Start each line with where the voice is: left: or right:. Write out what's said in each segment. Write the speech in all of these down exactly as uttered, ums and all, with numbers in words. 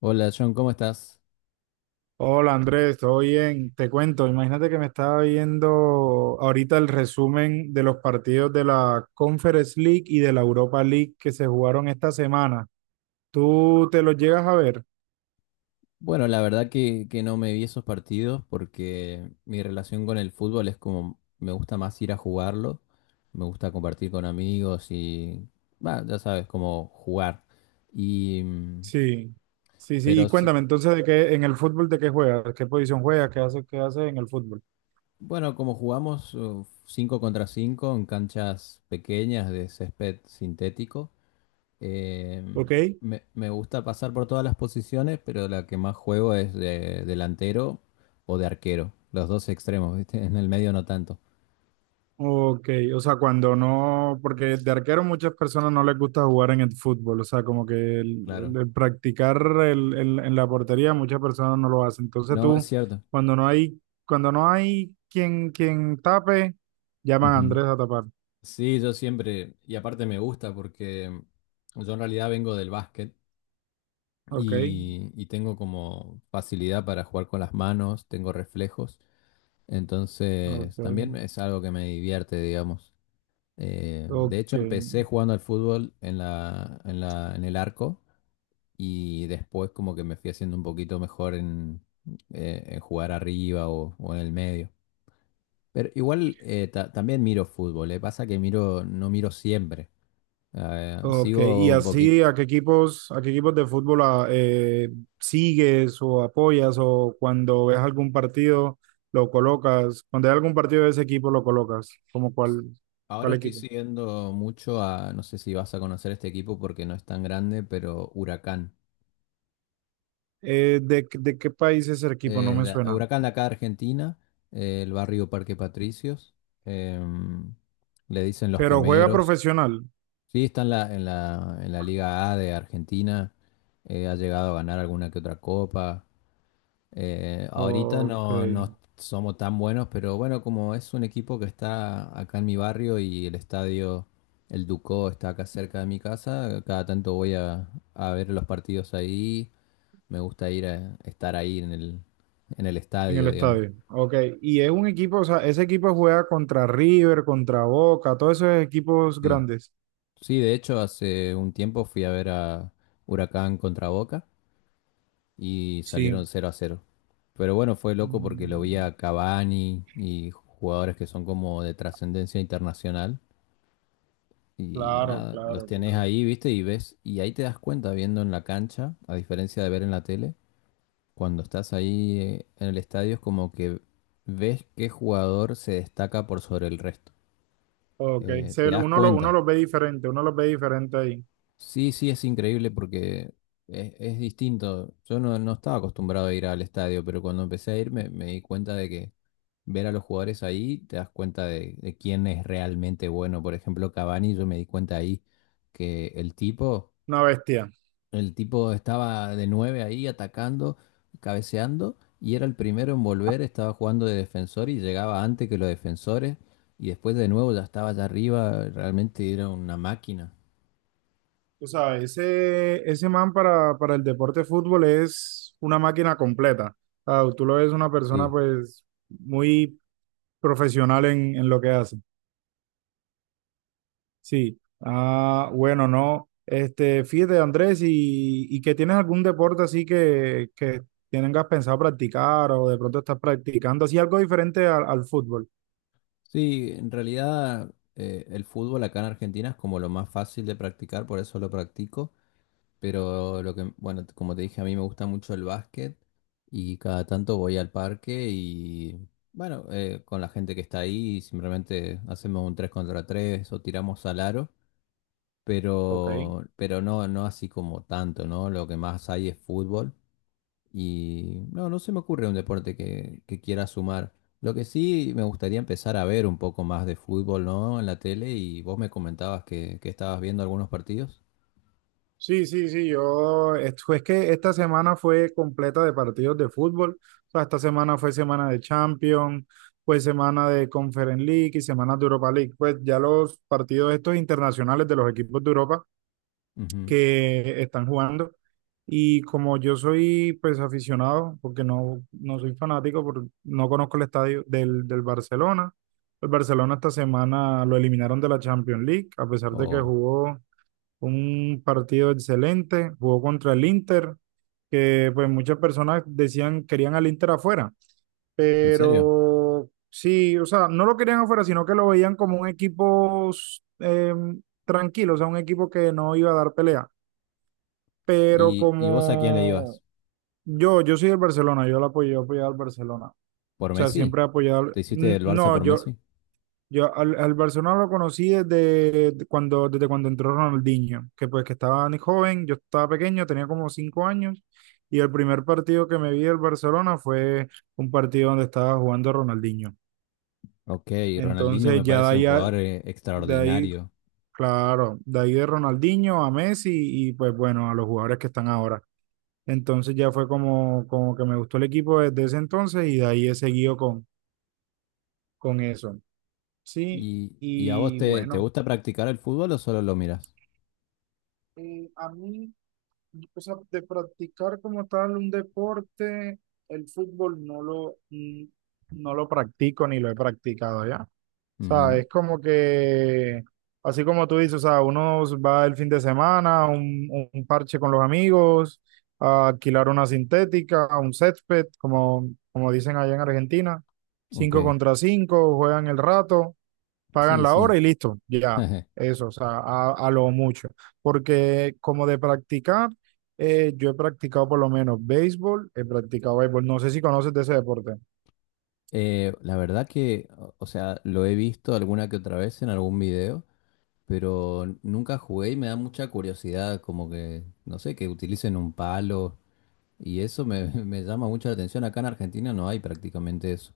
left: Hola John, ¿cómo estás?
right: Hola Andrés, ¿todo bien? Te cuento, imagínate que me estaba viendo ahorita el resumen de los partidos de la Conference League y de la Europa League que se jugaron esta semana. ¿Tú te los llegas a ver?
left: Bueno, la verdad que, que no me vi esos partidos porque mi relación con el fútbol es como me gusta más ir a jugarlo, me gusta compartir con amigos y, bah, ya sabes, como jugar. Y, mm,
right: Sí, sí, sí. Y
left: pero sí,
right: cuéntame entonces de qué en el fútbol de qué juegas, qué posición juegas, qué haces, qué haces en el fútbol.
left: bueno, como jugamos uh, cinco contra cinco en canchas pequeñas de césped sintético. Eh,
right: ¿Ok?
left: me, me gusta pasar por todas las posiciones, pero la que más juego es de delantero o de arquero. Los dos extremos, ¿viste? En el medio no tanto.
right: Ok, o sea, cuando no, porque de arquero muchas personas no les gusta jugar en el fútbol, o sea, como que el,
left: Claro.
right: el- el practicar el- el- en la portería muchas personas no lo hacen. Entonces
left: No, es
right: tú,
left: cierto.
right: cuando no hay, cuando no hay quien, quien tape, llaman a
left: Ujú.
right: Andrés a tapar.
left: Sí, yo siempre, y aparte me gusta porque yo en realidad vengo del básquet
right: Ok,
left: y, y tengo como facilidad para jugar con las manos, tengo reflejos,
right: ok,
left: entonces también es algo que me divierte, digamos. Eh, de hecho,
right: ok.
left: empecé jugando al fútbol en la, en la, en el arco y después como que me fui haciendo un poquito mejor en, eh, en jugar arriba o, o en el medio. Pero igual eh, ta- también miro fútbol, le pasa que miro, no miro siempre. Eh,
right: Ok, y
left: sigo un poquito.
right: así, ¿a qué equipos, a qué equipos de fútbol ah, eh, sigues o apoyas o cuando ves algún partido lo colocas? Cuando hay algún partido de ese equipo lo colocas, ¿como cuál,
left: Ahora
right: cuál
left: estoy
right: equipo?
left: siguiendo mucho a, no sé si vas a conocer este equipo porque no es tan grande, pero Huracán.
right: Eh, ¿de, de qué país es el equipo? No
left: eh,
right: me
left: de-
right: suena.
left: Huracán de acá, Argentina, eh, el barrio Parque Patricios, em, le dicen los
right: Pero juega
left: Quemeros.
right: profesional.
left: Sí, está en la, en la, en la Liga A de Argentina, eh, ha llegado a ganar alguna que otra copa. Eh, ahorita
right: Ok,
left: no, no
right: en
left: somos tan buenos, pero bueno, como es un equipo que está acá en mi barrio y el estadio, el Ducó, está acá cerca de mi casa, cada tanto voy a, a ver los partidos ahí. Me gusta ir a estar ahí en el, en el
right: el
left: estadio, digamos.
right: estadio. Ok, y es un equipo, o sea, ese equipo juega contra River, contra Boca, todos esos equipos
left: Sí,
right: grandes.
left: sí, de hecho hace un tiempo fui a ver a Huracán contra Boca y salieron
right: Sí.
left: cero a cero. Pero bueno, fue loco porque lo vi
right: Mm,
left: a Cavani y jugadores que son como de trascendencia internacional. Y
right: claro,
left: nada, los
right: claro,
left: tenés
right: claro.
left: ahí, viste, y ves, y ahí te das cuenta viendo en la cancha, a diferencia de ver en la tele, cuando estás ahí eh, en el estadio es como que ves qué jugador se destaca por sobre el resto.
right: Ok,
left: Eh, te
right: se-
left: das
right: uno, lo, uno
left: cuenta.
right: los ve diferente, uno los ve diferente ahí.
left: Sí, sí, es increíble porque es, es distinto. Yo no, no estaba acostumbrado a ir al estadio, pero cuando empecé a ir me, me di cuenta de que ver a los jugadores ahí, te das cuenta de, de quién es realmente bueno. Por ejemplo, Cavani, yo me di cuenta ahí que el tipo,
right: Una bestia.
left: el tipo estaba de nueve ahí atacando, cabeceando, y era el primero en volver, estaba jugando de defensor y llegaba antes que los defensores, y después de nuevo ya estaba allá arriba, realmente era una máquina.
right: O sea, ese, ese man para, para el deporte de fútbol es una máquina completa. Ah, tú lo ves una persona
left: Sí.
right: pues muy profesional en, en lo que hace. Sí. Ah, bueno, no. Este, fíjate, Andrés, y, y que tienes algún deporte así que, que tengas pensado practicar o de pronto estás practicando así algo diferente al, al fútbol.
left: Sí, en realidad eh, el fútbol acá en Argentina es como lo más fácil de practicar, por eso lo practico. Pero lo que, bueno, t- como te dije, a mí me gusta mucho el básquet y cada tanto voy al parque y, bueno, eh, con la gente que está ahí y simplemente hacemos un tres contra tres o tiramos al aro,
right: Ok.
left: pero, pero no, no así como tanto, ¿no? Lo que más hay es fútbol. Y no, no se me ocurre un deporte que, que quiera sumar. Lo que sí, me gustaría empezar a ver un poco más de fútbol, ¿no? En la tele, y vos me comentabas que, que estabas viendo algunos partidos.
right: Sí, sí, sí, yo, es es que esta semana fue completa de partidos de fútbol, o sea, esta semana fue semana de Champions, fue semana de Conference League y semana de Europa League, pues ya los partidos estos internacionales de los equipos de Europa
left: Ujú.
right: que están jugando, y como yo soy pues aficionado, porque no, no soy fanático, por- no conozco el estadio del, del Barcelona. El Barcelona esta semana lo eliminaron de la Champions League, a pesar de que
left: O,
right: jugó un partido excelente. Jugó contra el Inter, que pues muchas personas decían querían al Inter afuera,
left: ¿en serio?
right: pero sí, o sea, no lo querían afuera, sino que lo veían como un equipo eh, tranquilo, o sea, un equipo que no iba a dar pelea, pero
left: ¿Y, y vos a quién le
right: como
left: ibas?
right: yo, yo soy del Barcelona, yo lo apoyo, yo he apoyado al Barcelona. O
left: ¿Por
right: sea,
left: Messi?
right: siempre he apoyado. al-
left: ¿Te hiciste del Barça
right: No,
left: por
right: yo,
left: Messi?
right: yo al, al Barcelona lo conocí desde de cuando, desde cuando entró Ronaldinho, que pues que estaba ni joven, yo estaba pequeño, tenía como cinco años, y el primer partido que me vi del Barcelona fue un partido donde estaba jugando Ronaldinho.
left: Ok, Ronaldinho
right: Entonces
left: me
right: ya de
left: parece un
right: ahí, a-
left: jugador eh,
right: de ahí,
left: extraordinario.
right: claro, de ahí de Ronaldinho a Messi, y pues bueno, a los jugadores que están ahora. Entonces ya fue como, como que me gustó el equipo desde ese entonces, y de ahí he seguido con, con eso. Sí,
left: ¿Y, y a vos
right: y
left: te, te
right: bueno,
left: gusta practicar el fútbol o solo lo miras?
right: eh, a mí. Pues no, de practicar como tal un deporte, el fútbol no lo, mm, no lo practico ni lo he practicado ya. O sea,
left: Ujú.
right: es como que, así como tú dices, o sea, uno va el fin de semana a un, un parche con los amigos, a alquilar una sintética, a un césped, como, como dicen allá en Argentina, cinco
left: Ok,
right: contra cinco, juegan el rato, pagan
left: sí,
right: la
left: sí.
right: hora y listo, ya, eso, o sea, a, a lo mucho. Porque como de practicar, eh, yo he practicado por lo menos béisbol, he practicado béisbol, no sé si conoces de ese deporte.
left: Eh, la verdad que, o o sea, lo he visto alguna que otra vez en algún video, pero nunca jugué y me da mucha curiosidad, como que, no sé, que utilicen un palo y eso me, me llama mucho la atención. Acá en Argentina no hay prácticamente eso.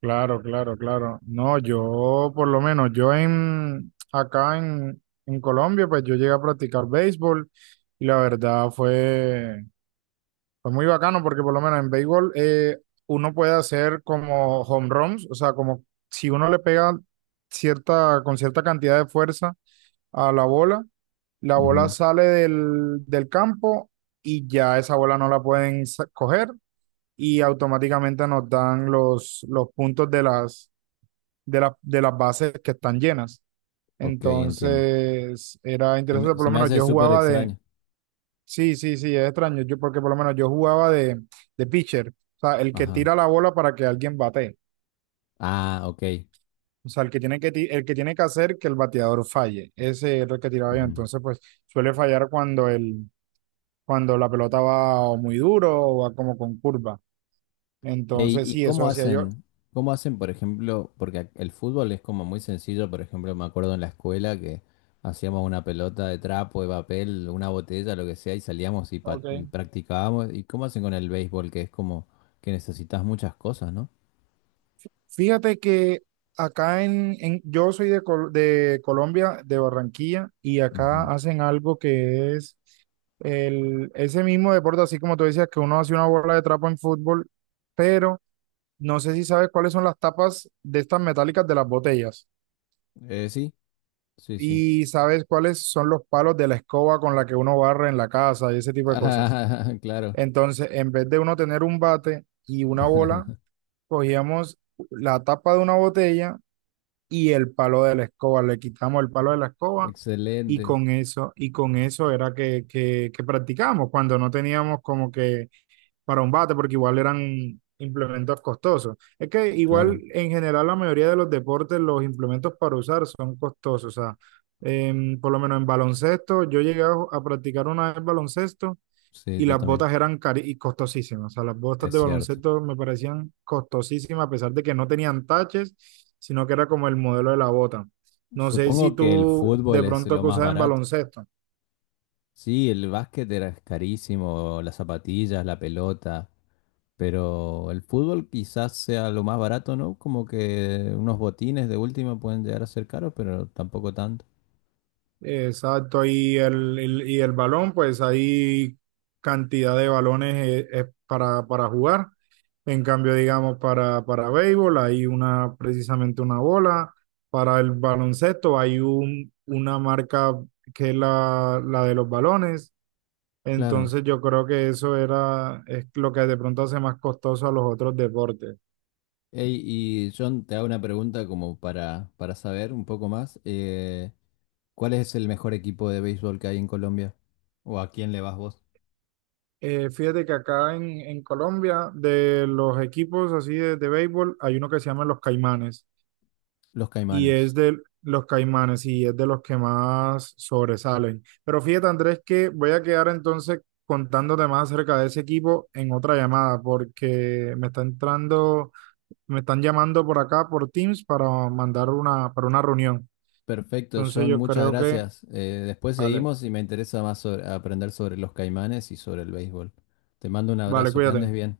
right: Claro, claro, claro. No, yo por lo menos, yo en, acá en, en Colombia, pues yo llegué a practicar béisbol y la verdad fue fue muy bacano porque por lo menos en béisbol eh, uno puede hacer como home runs, o sea, como si uno le pega cierta, con cierta cantidad de fuerza a la bola, la bola
left: Ujú.
right: sale del, del campo y ya esa bola no la pueden sa- coger, y automáticamente nos dan los, los puntos de las, de las, de las bases que están llenas.
left: Ok, entiendo.
right: Entonces era
left: Se
right: interesante,
left: me,
right: por
left: se
right: lo
left: me
right: menos
left: hace
right: yo
left: súper
right: jugaba de,
left: extraño.
right: sí, sí, sí, es extraño, yo porque por lo menos yo jugaba de, de pitcher, o sea, el que
left: Ajá.
right: tira la bola para que alguien bate.
left: Ah, ok.
right: O sea, el que tiene que, ti- el que tiene que hacer que el bateador falle. Ese es el que tiraba yo.
left: Ujú.
right: Entonces, pues suele fallar cuando el, cuando la pelota va o muy duro o va como con curva.
left: Ey,
right: Entonces,
left: ¿y
right: sí,
left: cómo
right: eso hacía yo.
left: hacen? ¿Cómo hacen, por ejemplo? Porque ac- el fútbol es como muy sencillo, por ejemplo, me acuerdo en la escuela que hacíamos una pelota de trapo, de papel, una botella, lo que sea, y salíamos y, pa-
right: Ok.
left: y practicábamos. ¿Y cómo hacen con el béisbol? Que es como que necesitas muchas cosas, ¿no?
right: Fíjate que acá en, en- yo soy de, Col- de Colombia, de Barranquilla, y acá
left: Ujú.
right: hacen algo que es el, ese mismo deporte, así como tú decías, que uno hace una bola de trapo en fútbol, pero no sé si sabes cuáles son las tapas de estas metálicas de las botellas
left: Eh, sí, sí, sí.
right: y sabes cuáles son los palos de la escoba con la que uno barre en la casa y ese tipo de cosas.
left: Ah, claro.
right: Entonces, en vez de uno tener un bate y una bola, cogíamos la tapa de una botella y el palo de la escoba. Le quitamos el palo de la escoba, y
left: Excelente.
right: con eso, y con eso era que, que, que practicábamos cuando no teníamos como que para un bate, porque igual eran implementos costosos. Es que igual
left: Claro,
right: en general la mayoría de los deportes, los implementos para usar son costosos. O sea, em, por lo menos en baloncesto, yo llegué a a practicar una vez baloncesto
left: sí,
right: y
left: yo
right: las
left: también.
right: botas eran cari y costosísimas. O sea, las botas
left: Es
right: de
left: cierto.
right: baloncesto me parecían costosísimas, a pesar de que no tenían taches, sino que era como el modelo de la bota. No sé si
left: Supongo que el
right: tú
left: fútbol
right: de
left: es
right: pronto
left: lo
right: que
left: más
right: usas en
left: barato.
right: baloncesto.
left: Sí, el básquet era carísimo, las zapatillas, la pelota, pero el fútbol quizás sea lo más barato, ¿no? Como que unos botines de última pueden llegar a ser caros, pero tampoco tanto.
right: Exacto, y el, el- y el balón, pues hay cantidad de balones eh, eh, para, para jugar. En cambio, digamos, para, para béisbol hay una, precisamente una bola. Para el baloncesto hay un, una marca que es la, la de los balones.
left: Claro.
right: Entonces yo creo que eso era, es lo que de pronto hace más costoso a los otros deportes.
left: Ey, y John, te hago una pregunta como para, para saber un poco más. eh, ¿cuál es el mejor equipo de béisbol que hay en Colombia? ¿O a quién le vas vos?
right: Eh, fíjate que acá en, en Colombia, de los equipos así de, de béisbol, hay uno que se llama Los Caimanes,
left: Los
right: y es
left: Caimanes.
right: de los Caimanes y es de los que más sobresalen. Pero fíjate, Andrés, que voy a quedar entonces contándote más acerca de ese equipo en otra llamada porque me está entrando, me están llamando por acá por Teams para mandar una, para una reunión.
left: Perfecto,
right: Entonces
left: John,
right: yo
left: muchas
right: creo que,
left: gracias. Eh, después
right: vale.
left: seguimos y me interesa más sobre- aprender sobre los caimanes y sobre el béisbol. Te mando un
right: Vale,
left: abrazo, que andes
right: cuídate.
left: bien.